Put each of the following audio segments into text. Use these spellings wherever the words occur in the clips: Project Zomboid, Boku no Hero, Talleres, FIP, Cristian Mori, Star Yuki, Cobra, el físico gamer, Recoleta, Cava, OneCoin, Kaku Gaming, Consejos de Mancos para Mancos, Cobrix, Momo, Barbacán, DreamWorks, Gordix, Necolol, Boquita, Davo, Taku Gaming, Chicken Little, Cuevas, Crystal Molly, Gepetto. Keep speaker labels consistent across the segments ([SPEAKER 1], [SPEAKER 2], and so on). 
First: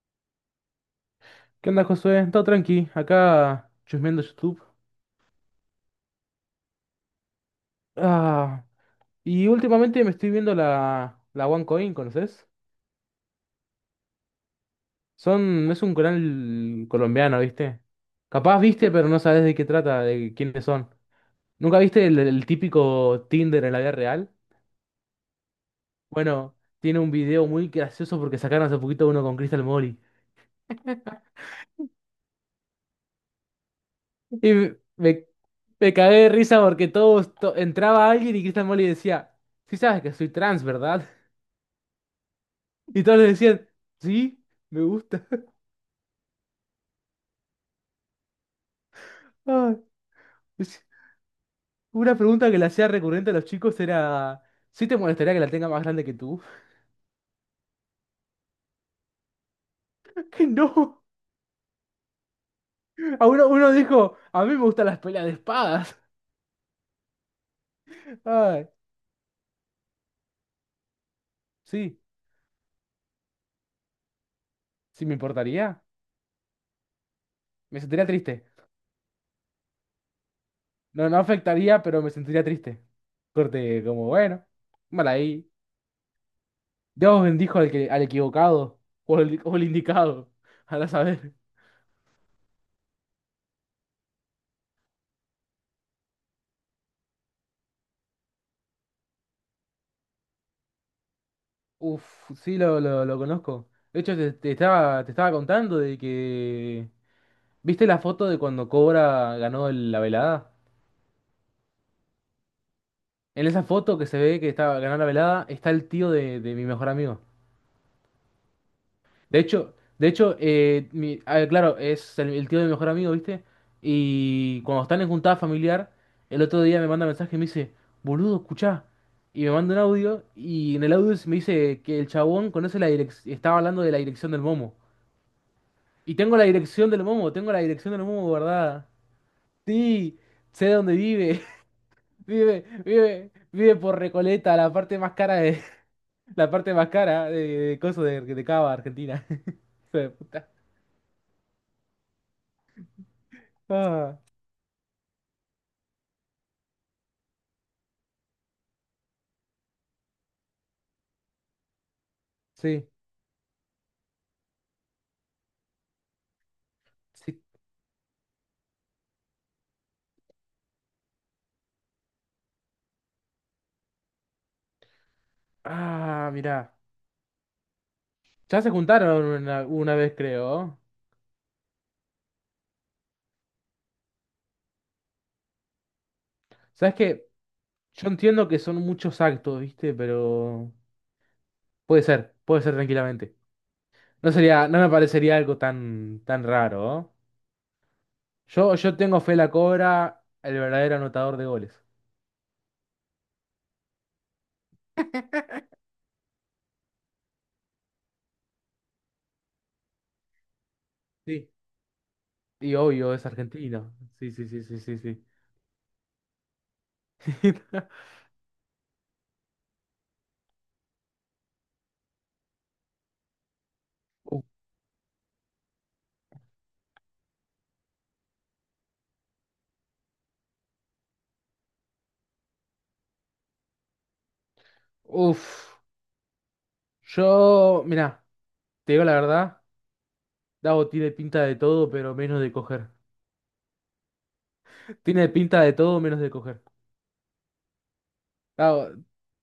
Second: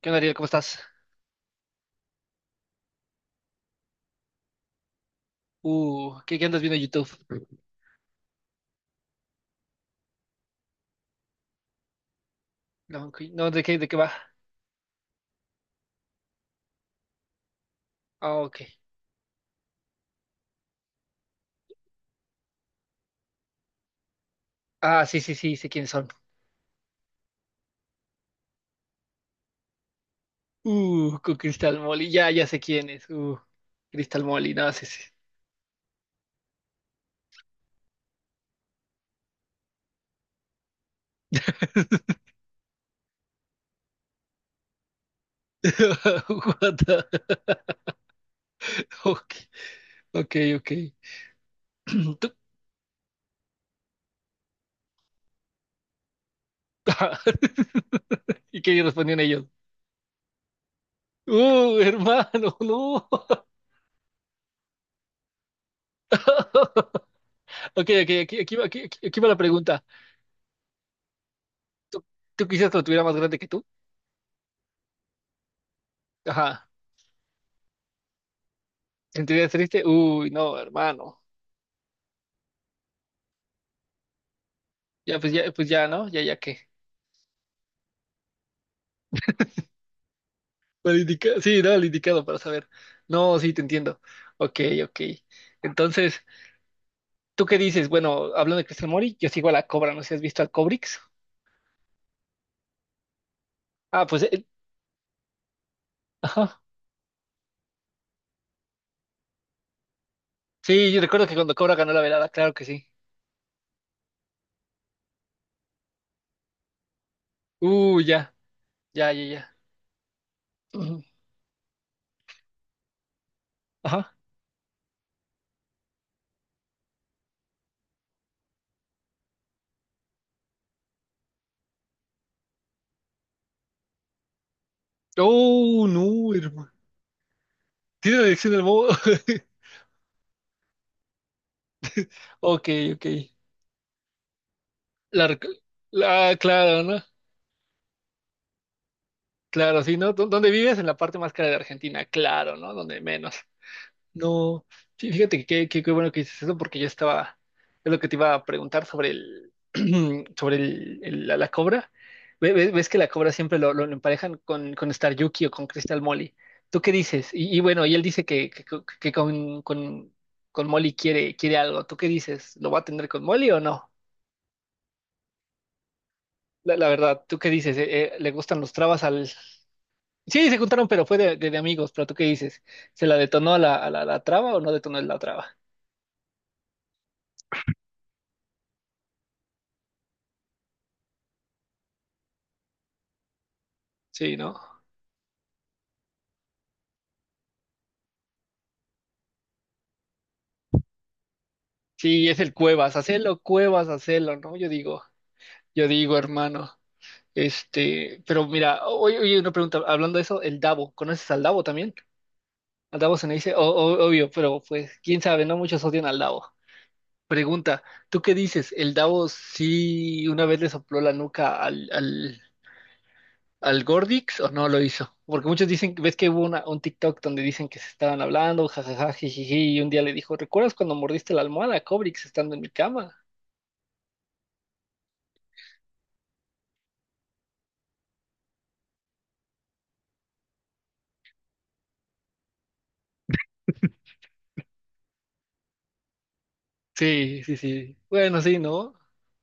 [SPEAKER 1] ¿Qué onda, Ariel? ¿Cómo estás?
[SPEAKER 2] ¿Qué onda, Josué? Todo tranqui, acá chusmeando YouTube.
[SPEAKER 1] ¿Qué andas viendo en YouTube?
[SPEAKER 2] Ah, y últimamente me estoy viendo la OneCoin, ¿conoces?
[SPEAKER 1] No, ok, no, ¿de qué va?
[SPEAKER 2] Es un canal colombiano, ¿viste?
[SPEAKER 1] Ah,
[SPEAKER 2] Capaz
[SPEAKER 1] ok.
[SPEAKER 2] viste, pero no sabes de qué trata, de quiénes son. ¿Nunca viste el típico Tinder en la vida real?
[SPEAKER 1] Ah, sí, sí, sí, sé quiénes son.
[SPEAKER 2] Bueno, tiene un video muy gracioso porque sacaron hace poquito uno con Crystal Molly.
[SPEAKER 1] Con Crystal Molly, ya, ya sé quién es. Crystal
[SPEAKER 2] Y
[SPEAKER 1] Molly, no,
[SPEAKER 2] me,
[SPEAKER 1] sí, sí.
[SPEAKER 2] me me cagué de risa porque entraba alguien y Crystal Molly decía, sí sabes que soy trans, ¿verdad? Y todos le decían, sí, me gusta.
[SPEAKER 1] What the- Ok,
[SPEAKER 2] Ay,
[SPEAKER 1] ok, ok.
[SPEAKER 2] es- una
[SPEAKER 1] Tú-
[SPEAKER 2] pregunta que le hacía recurrente a los chicos era, ¿sí te molestaría que la tenga más grande que tú?
[SPEAKER 1] ¿Y qué respondían ellos?
[SPEAKER 2] Que no.
[SPEAKER 1] Hermano, no.
[SPEAKER 2] Uno dijo, a mí me gustan las peleas de espadas.
[SPEAKER 1] Ok, ok, aquí, aquí, va-
[SPEAKER 2] Ay,
[SPEAKER 1] aquí, aquí- aquí va la pregunta.
[SPEAKER 2] sí,
[SPEAKER 1] ¿Tú, tú quisieras que lo tuviera más grande que tú?
[SPEAKER 2] sí me importaría.
[SPEAKER 1] Ajá.
[SPEAKER 2] Me sentiría triste.
[SPEAKER 1] ¿Sentirías triste? Uy, no,
[SPEAKER 2] No, no
[SPEAKER 1] hermano.
[SPEAKER 2] afectaría, pero me sentiría triste. Corte, como bueno, mal
[SPEAKER 1] Ya, pues
[SPEAKER 2] ahí.
[SPEAKER 1] ya, pues ya, ¿no? Ya, ya qué.
[SPEAKER 2] Dios bendijo al que, al equivocado o al indicado. Ahora saber.
[SPEAKER 1] Sí, no, el indicado para saber. No, sí, te entiendo. Ok, ok. Entonces, ¿tú qué dices? Bueno, hablando de Cristian Mori, yo sigo a la Cobra, no sé si has visto al Cobrix.
[SPEAKER 2] Uf, sí, lo conozco. De
[SPEAKER 1] Ah,
[SPEAKER 2] hecho,
[SPEAKER 1] pues,
[SPEAKER 2] te, te estaba, te estaba contando de
[SPEAKER 1] ajá.
[SPEAKER 2] que... ¿Viste la foto de cuando Cobra ganó la velada?
[SPEAKER 1] Sí, yo recuerdo que cuando Cobra ganó la velada, claro que sí.
[SPEAKER 2] En esa foto que se ve que estaba ganó la velada está el tío de mi mejor amigo.
[SPEAKER 1] Ya, ya, ya,
[SPEAKER 2] De
[SPEAKER 1] ya.
[SPEAKER 2] hecho, de hecho
[SPEAKER 1] Ujú.
[SPEAKER 2] ah, claro, es el tío de mi mejor amigo, ¿viste?
[SPEAKER 1] Ajá.
[SPEAKER 2] Y cuando están en juntada familiar, el otro día me manda mensaje y me dice, boludo, escuchá. Y me manda un audio y en el audio me dice que el chabón conoce la dirección, estaba hablando de la dirección del Momo.
[SPEAKER 1] Oh,
[SPEAKER 2] Y
[SPEAKER 1] no,
[SPEAKER 2] tengo la
[SPEAKER 1] hermano.
[SPEAKER 2] dirección del Momo, tengo la dirección del
[SPEAKER 1] Tiene la
[SPEAKER 2] Momo
[SPEAKER 1] adicción al
[SPEAKER 2] guardada.
[SPEAKER 1] modo.
[SPEAKER 2] Sí, sé dónde vive. Vive,
[SPEAKER 1] Ok, ok.
[SPEAKER 2] vive, vive por Recoleta, la parte más
[SPEAKER 1] La,
[SPEAKER 2] cara
[SPEAKER 1] rec-
[SPEAKER 2] de, la parte
[SPEAKER 1] claro,
[SPEAKER 2] más
[SPEAKER 1] ¿no?
[SPEAKER 2] cara de coso de Cava, Argentina.
[SPEAKER 1] Claro, sí,
[SPEAKER 2] Hijo de
[SPEAKER 1] ¿no? ¿Dó-
[SPEAKER 2] puta.
[SPEAKER 1] ¿Dónde vives? En la parte más cara de Argentina, claro, ¿no? Donde menos.
[SPEAKER 2] Ah,
[SPEAKER 1] No, sí, fíjate que qué bueno que dices eso porque es lo que te iba a preguntar sobre el, sobre el- la cobra. ¿Ves,
[SPEAKER 2] sí,
[SPEAKER 1] que la cobra siempre lo emparejan con Star Yuki o con Crystal Molly? ¿Tú qué dices?
[SPEAKER 2] sí.
[SPEAKER 1] Y bueno, y él dice que con Molly quiere algo. ¿Tú qué dices? ¿Lo va a tener con Molly o no?
[SPEAKER 2] Ah, mirá.
[SPEAKER 1] La verdad, ¿tú qué dices? ¿Le gustan
[SPEAKER 2] Ya se
[SPEAKER 1] los trabas
[SPEAKER 2] juntaron
[SPEAKER 1] al...?
[SPEAKER 2] una vez,
[SPEAKER 1] Sí, se
[SPEAKER 2] creo.
[SPEAKER 1] juntaron, pero fue de amigos, pero ¿tú qué dices? ¿Se la detonó a la traba o no detonó la traba?
[SPEAKER 2] ¿Sabes qué? Yo entiendo que son muchos actos, ¿viste? Pero puede ser tranquilamente. No
[SPEAKER 1] Sí, ¿no?
[SPEAKER 2] sería, no me parecería algo tan, tan raro, ¿eh? Yo tengo a fe la Cobra, el verdadero anotador de goles.
[SPEAKER 1] Sí, es el Cuevas, hacelo, ¿no? Yo digo, hermano. Este, pero mira, oye, oye, una pregunta, hablando de eso, el Davo, ¿conoces al
[SPEAKER 2] Sí.
[SPEAKER 1] Davo también?
[SPEAKER 2] Y
[SPEAKER 1] Al
[SPEAKER 2] obvio,
[SPEAKER 1] Davo se
[SPEAKER 2] es
[SPEAKER 1] me dice, o-
[SPEAKER 2] argentino.
[SPEAKER 1] o- obvio,
[SPEAKER 2] Sí, sí,
[SPEAKER 1] pero
[SPEAKER 2] sí, sí,
[SPEAKER 1] pues,
[SPEAKER 2] sí,
[SPEAKER 1] quién
[SPEAKER 2] sí.
[SPEAKER 1] sabe, no muchos odian al Davo. Pregunta, ¿tú qué dices? ¿El Davo sí una vez le sopló la nuca al Gordix
[SPEAKER 2] Uf.
[SPEAKER 1] o no lo hizo? Porque muchos dicen, ves que hubo un TikTok donde dicen que se estaban hablando, jajaja, jijiji, y un día le dijo, ¿recuerdas cuando mordiste la almohada, Cobrix, estando en mi cama?
[SPEAKER 2] Uf. Yo, mirá, te digo la verdad, Dago tiene pinta de todo, pero menos de coger. Tiene pinta de todo, menos de coger.
[SPEAKER 1] Sí, sí, sí. Bueno, sí,
[SPEAKER 2] Dago,
[SPEAKER 1] ¿no?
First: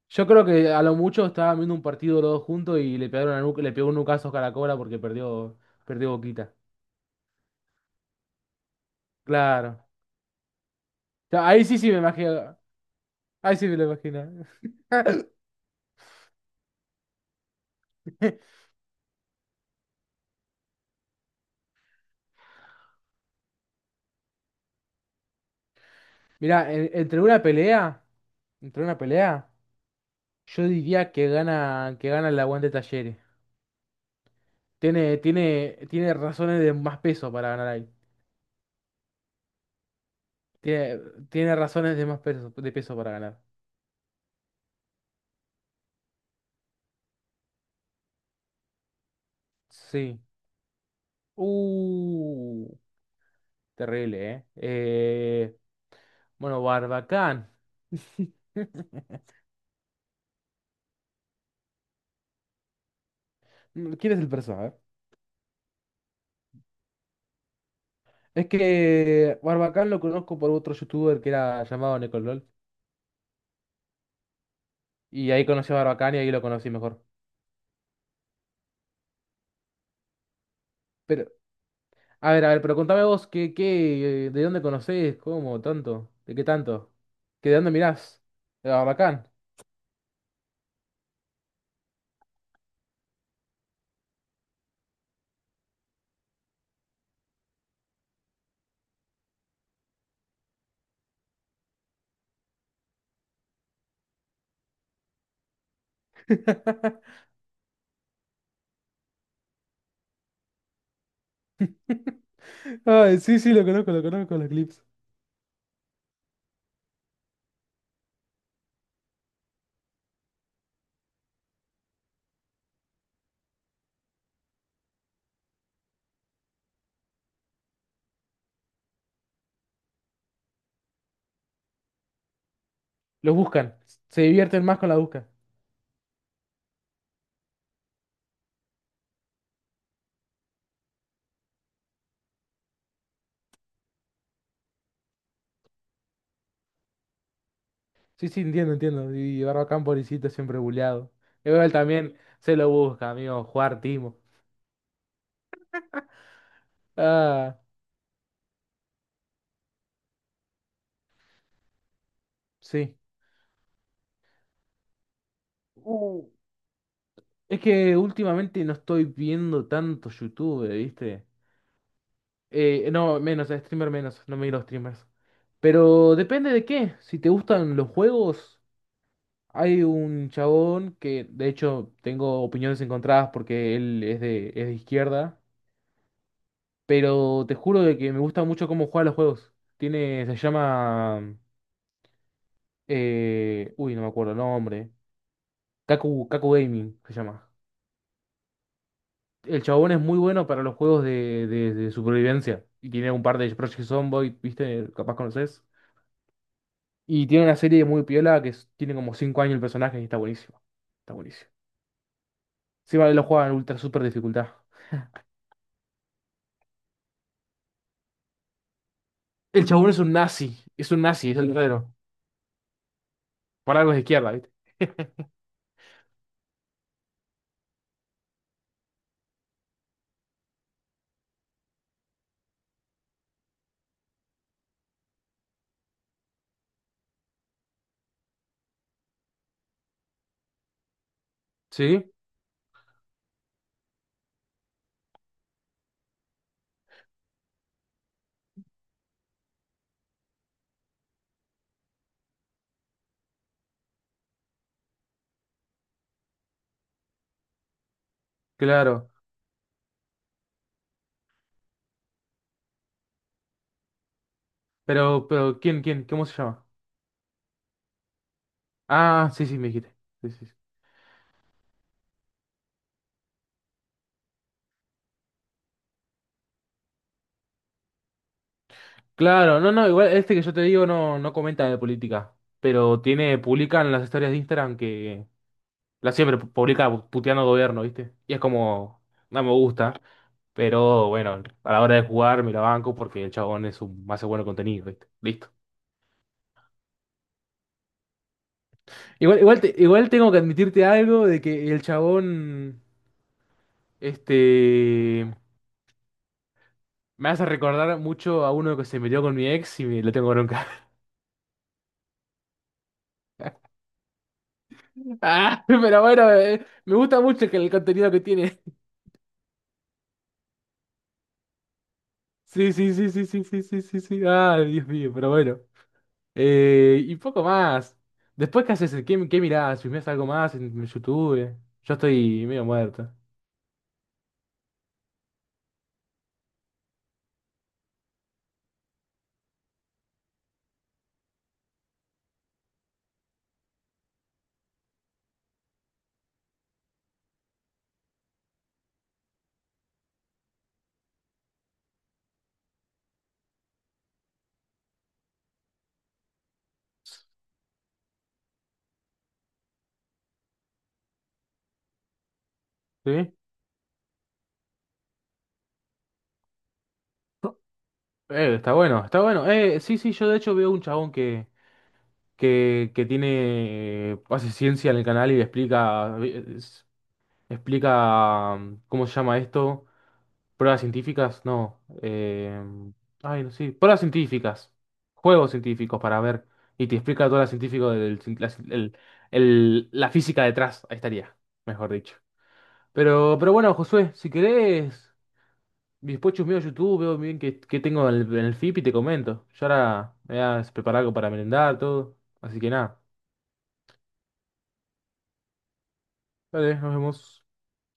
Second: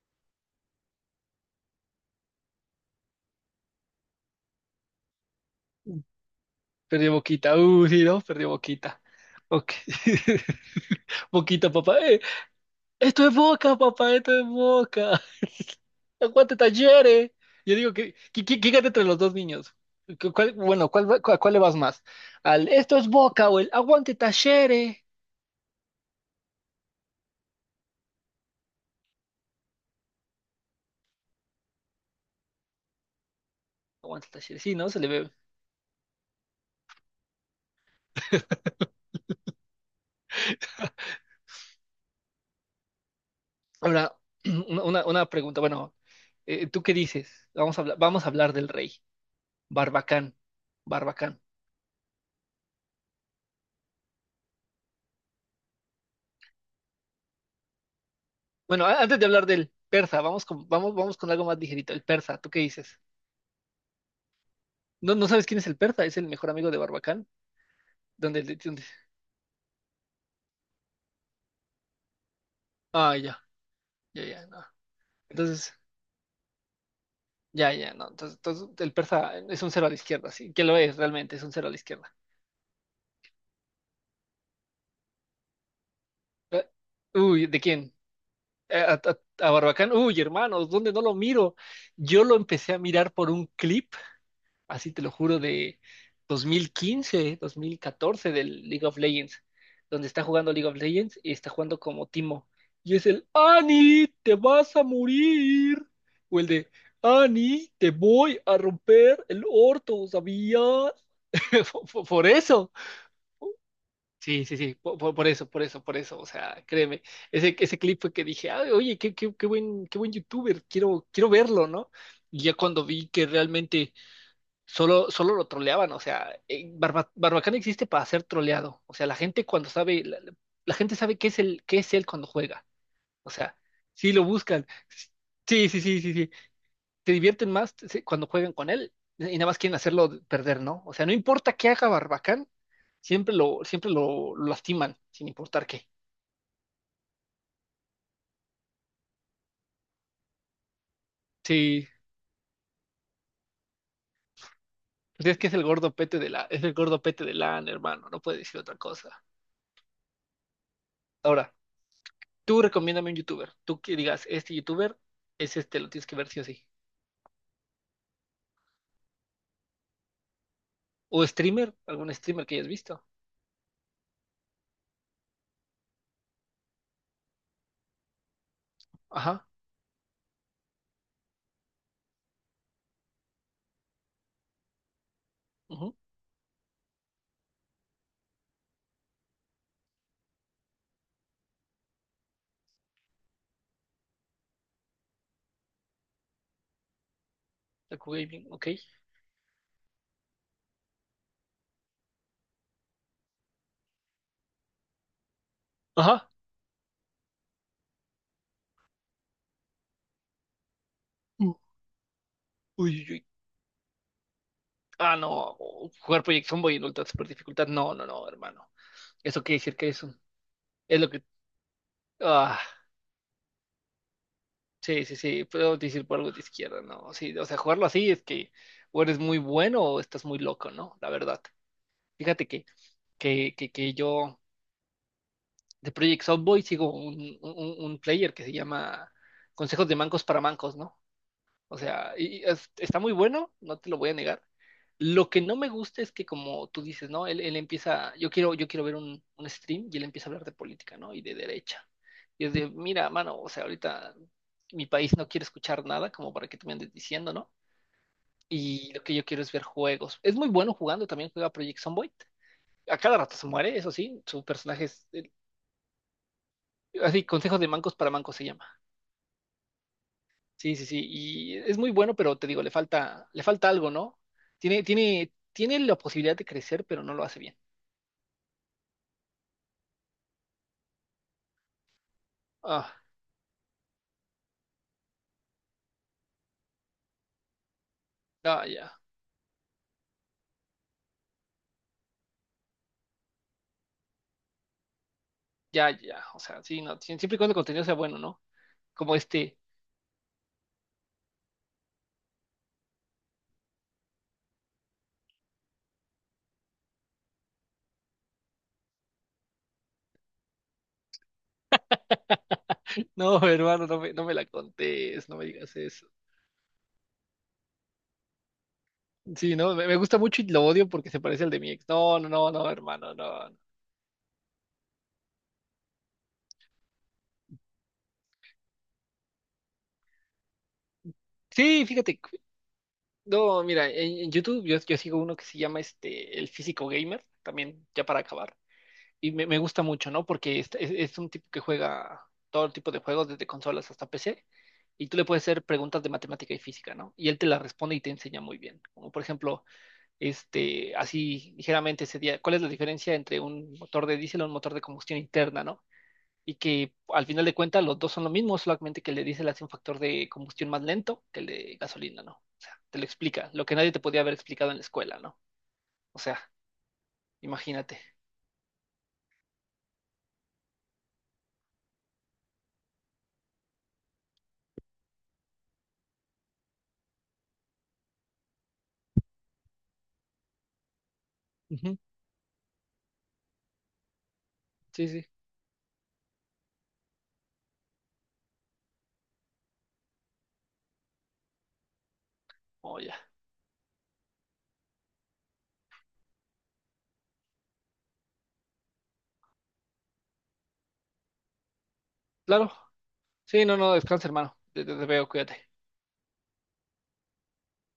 [SPEAKER 2] yo creo que a lo mucho estaban viendo un partido los dos juntos y le pegaron a le pegó un nucazo a la Cobra porque perdió Boquita.
[SPEAKER 1] Perdió Boquita. Sí, ¿no? Perdió Boquita. Ok.
[SPEAKER 2] Claro. Ya, ahí
[SPEAKER 1] Boquita,
[SPEAKER 2] sí, sí me
[SPEAKER 1] papá.
[SPEAKER 2] imagino.
[SPEAKER 1] Esto es
[SPEAKER 2] Ahí sí
[SPEAKER 1] Boca,
[SPEAKER 2] me lo
[SPEAKER 1] papá. Esto
[SPEAKER 2] imagino.
[SPEAKER 1] es Boca. Aguante Talleres. Yo digo que, que, que- que gane entre los dos niños. Bueno, ¿a cuál le vas más? ¿Al esto es Boca o el aguante Talleres?
[SPEAKER 2] Mirá, entre una pelea, yo diría que gana el aguante Talleres.
[SPEAKER 1] Aguante Talleres. Sí, ¿no? Se le
[SPEAKER 2] Tiene,
[SPEAKER 1] ve.
[SPEAKER 2] tiene, tiene razones de más peso para ganar ahí. Tiene, tiene razones de más peso, de peso para ganar.
[SPEAKER 1] Ahora, una pregunta. Bueno, ¿tú qué dices? Vamos a hablar del rey.
[SPEAKER 2] Sí.
[SPEAKER 1] Barbacán. Barbacán.
[SPEAKER 2] Uh, Terrible, ¿eh? Bueno, Barbacán.
[SPEAKER 1] Bueno, antes de hablar del persa, vamos con algo más ligerito. El persa, ¿tú qué dices?
[SPEAKER 2] ¿Quién es el personaje?
[SPEAKER 1] ¿No, no sabes quién es el persa? Es el mejor amigo de Barbacán. Donde,
[SPEAKER 2] Es
[SPEAKER 1] le- donde...
[SPEAKER 2] que Barbacán lo conozco por otro youtuber que era llamado Necolol.
[SPEAKER 1] Ah, ya, ya, ya, no.
[SPEAKER 2] Y ahí conocí
[SPEAKER 1] Entonces,
[SPEAKER 2] a Barbacán y ahí lo conocí mejor.
[SPEAKER 1] ya, ya, no. Entonces, el persa es un cero a la izquierda, sí. ¿Qué lo es
[SPEAKER 2] Pero.
[SPEAKER 1] realmente? Es un cero a la izquierda.
[SPEAKER 2] A ver, pero contame vos, ¿qué, de dónde conocés? ¿Cómo? ¿Tanto? ¿De qué
[SPEAKER 1] Eh,
[SPEAKER 2] tanto?
[SPEAKER 1] Uy,
[SPEAKER 2] ¿Qué de
[SPEAKER 1] ¿de
[SPEAKER 2] dónde
[SPEAKER 1] quién?
[SPEAKER 2] mirás? De
[SPEAKER 1] Eh, ¿A, a-
[SPEAKER 2] Barbacán.
[SPEAKER 1] a Barbacán? Uy, hermanos, ¿dónde no lo miro? Yo lo empecé a mirar por un clip así te lo juro, de dos mil quince, 2014 del League of Legends, donde está jugando League of Legends y está jugando como Timo. Y es el Ani, te vas a morir. O el de Ani, te voy a romper el orto, ¿sabías? Por por- por eso.
[SPEAKER 2] Ay, sí, sí, lo conozco,
[SPEAKER 1] Sí,
[SPEAKER 2] los
[SPEAKER 1] sí, sí,
[SPEAKER 2] clips.
[SPEAKER 1] por eso, o sea, créeme, ese clip fue que dije, "Ay, oye, qué buen youtuber, quiero verlo, ¿no? Y ya cuando vi que realmente solo lo troleaban, o sea, Barbacana existe para ser troleado. O sea, la gente cuando sabe, la gente sabe qué es él cuando juega. O
[SPEAKER 2] Los
[SPEAKER 1] sea,
[SPEAKER 2] buscan,
[SPEAKER 1] sí
[SPEAKER 2] se
[SPEAKER 1] lo buscan.
[SPEAKER 2] divierten más con la busca.
[SPEAKER 1] Sí, sí, sí, sí, sí. Te divierten más sí, cuando juegan con él y nada más quieren hacerlo perder, ¿no? O sea, no importa qué haga Barbacán, siempre lo lastiman, sin importar qué.
[SPEAKER 2] Sí, sí, entiendo, entiendo. Y Barbacán, pobrecito, siempre buleado. Y
[SPEAKER 1] Sí,
[SPEAKER 2] también se lo busca, amigo, jugar timo.
[SPEAKER 1] pues es que es el gordo pete de
[SPEAKER 2] Ah,
[SPEAKER 1] LAN, hermano, no puede decir otra cosa. Ahora. Tú
[SPEAKER 2] sí.
[SPEAKER 1] recomiéndame un youtuber. Tú que digas, este youtuber es este, lo tienes que
[SPEAKER 2] Uh,
[SPEAKER 1] ver sí o sí.
[SPEAKER 2] es que últimamente no estoy viendo tanto YouTube,
[SPEAKER 1] O
[SPEAKER 2] ¿viste?
[SPEAKER 1] streamer, algún streamer que hayas visto.
[SPEAKER 2] No, menos, streamer menos, no miro streamers. Pero depende de qué. Si te gustan los juegos,
[SPEAKER 1] Ajá.
[SPEAKER 2] hay un chabón que, de hecho, tengo opiniones encontradas porque él es de izquierda.
[SPEAKER 1] Ujú,
[SPEAKER 2] Pero te juro de que me gusta mucho cómo juega los juegos. Se llama... uy, no me acuerdo el nombre. Kaku Gaming se llama.
[SPEAKER 1] Taku Gaming, ok.
[SPEAKER 2] El chabón es muy bueno para los juegos de supervivencia. Y tiene un par de Project Zomboid, ¿viste? Capaz conoces.
[SPEAKER 1] Ajá.
[SPEAKER 2] Y tiene una serie muy piola tiene como 5 años el personaje y está buenísimo. Está buenísimo.
[SPEAKER 1] u- Uy,
[SPEAKER 2] Sí,
[SPEAKER 1] uy,
[SPEAKER 2] vale, lo
[SPEAKER 1] uy.
[SPEAKER 2] juega en ultra super dificultad.
[SPEAKER 1] Ah, no. Jugar Project Zomboid en ultra super dificultad. No, no, no, hermano. Eso quiere
[SPEAKER 2] El
[SPEAKER 1] decir que
[SPEAKER 2] chabón es
[SPEAKER 1] es
[SPEAKER 2] un
[SPEAKER 1] un.
[SPEAKER 2] nazi. Es
[SPEAKER 1] Es
[SPEAKER 2] un
[SPEAKER 1] lo que.
[SPEAKER 2] nazi, es el verdadero.
[SPEAKER 1] Ah,
[SPEAKER 2] Por algo es de izquierda, ¿viste?
[SPEAKER 1] sí, sí, sí. Puedo decir por algo de izquierda, ¿no? Sí, o sea, jugarlo así es que o eres muy bueno o estás muy loco, ¿no? La verdad. Fíjate que yo. De Project Softboy sigo un player que se llama Consejos de Mancos para Mancos, ¿no? O
[SPEAKER 2] Sí,
[SPEAKER 1] sea, está muy bueno, no te lo voy a negar. Lo que no me gusta es que como tú dices, ¿no? Él empieza, yo quiero ver un stream y él empieza a hablar de política, ¿no? Y de derecha. Mira, mano, o sea, ahorita mi país no quiere escuchar nada como para que tú me andes diciendo, ¿no? Y lo
[SPEAKER 2] claro.
[SPEAKER 1] que yo quiero es ver juegos. Es muy bueno jugando, también juega Project Zomboid. A cada rato se muere, eso sí, su personaje es,
[SPEAKER 2] Pero, pero, ¿quién? ¿Cómo se llama?
[SPEAKER 1] así, Consejos de Mancos para Mancos se llama.
[SPEAKER 2] Ah, sí, sí, me dijiste. Sí, sí.
[SPEAKER 1] Sí, sí, sí, y es muy bueno, pero te digo, le falta algo, ¿no? Tiene la posibilidad de crecer, pero no lo hace bien.
[SPEAKER 2] Claro, no, no, igual este que yo te digo no comenta de política.
[SPEAKER 1] Ah,
[SPEAKER 2] Pero publica en las historias de Instagram que la siempre publica puteando al gobierno, ¿viste? Y es
[SPEAKER 1] ah, ya,
[SPEAKER 2] como, no me gusta. Pero bueno, a la hora de jugar me la banco porque el chabón hace bueno contenido, ¿viste? Listo.
[SPEAKER 1] ya, ya, o sea, sí, no, sí, siempre y cuando el contenido sea bueno, ¿no? Como
[SPEAKER 2] Igual,
[SPEAKER 1] este,
[SPEAKER 2] igual, te- igual tengo que admitirte algo de que el chabón, este, me hace recordar mucho a uno que se metió con mi ex y me lo tengo bronca.
[SPEAKER 1] no, hermano, no me la contés, no me
[SPEAKER 2] Ah,
[SPEAKER 1] digas
[SPEAKER 2] pero
[SPEAKER 1] eso.
[SPEAKER 2] bueno, me gusta mucho que el contenido que tiene.
[SPEAKER 1] Sí, no, me gusta mucho y lo odio porque se parece al de mi ex. No, no, no, no,
[SPEAKER 2] Sí, sí, sí,
[SPEAKER 1] hermano,
[SPEAKER 2] sí, sí,
[SPEAKER 1] no. No.
[SPEAKER 2] sí, sí, sí, sí. Ah, Dios mío, pero bueno. Y poco más. Después, ¿qué haces? ¿Qué mirás? ¿Filmás algo más en YouTube?
[SPEAKER 1] Sí,
[SPEAKER 2] Yo
[SPEAKER 1] fíjate,
[SPEAKER 2] estoy medio muerto.
[SPEAKER 1] no, mira, en YouTube yo sigo uno que se llama este, el físico gamer, también ya para acabar. Y me gusta mucho, ¿no? Porque es un tipo que juega todo tipo de juegos, desde consolas hasta PC, y tú le puedes hacer preguntas de matemática y física, ¿no? Y él te las responde y te enseña muy bien. Como por ejemplo, este, así ligeramente sería, ¿cuál es la diferencia entre un motor de diésel o un motor de combustión interna, ¿no? Y que al final de cuentas los dos son lo mismo, solamente que el de diésel hace un factor de combustión más lento que el de gasolina, ¿no? O sea, te lo
[SPEAKER 2] ¿Sí?
[SPEAKER 1] explica, lo que nadie te podía haber explicado en la escuela, ¿no? O sea, imagínate.
[SPEAKER 2] Está bueno, está bueno. Sí, sí, yo de hecho veo un chabón que hace ciencia en el canal y explica, ¿cómo se llama esto? Pruebas científicas, no.
[SPEAKER 1] Ujú,
[SPEAKER 2] Ay, no sé, pruebas científicas,
[SPEAKER 1] sí, sí.
[SPEAKER 2] juegos científicos para ver. Y te explica todo lo científico del, cien- la, cien- el- la física detrás, ahí estaría, mejor dicho.
[SPEAKER 1] Oh, ya.
[SPEAKER 2] Pero bueno, Josué, si querés, y después chusmeo YouTube, veo bien qué tengo en el FIP y te comento. Yo ahora me voy a preparar algo para merendar, todo. Así
[SPEAKER 1] Claro,
[SPEAKER 2] que nada.
[SPEAKER 1] sí, no, no, descansa, hermano. Te veo, cuídate.
[SPEAKER 2] Dale, nos vemos.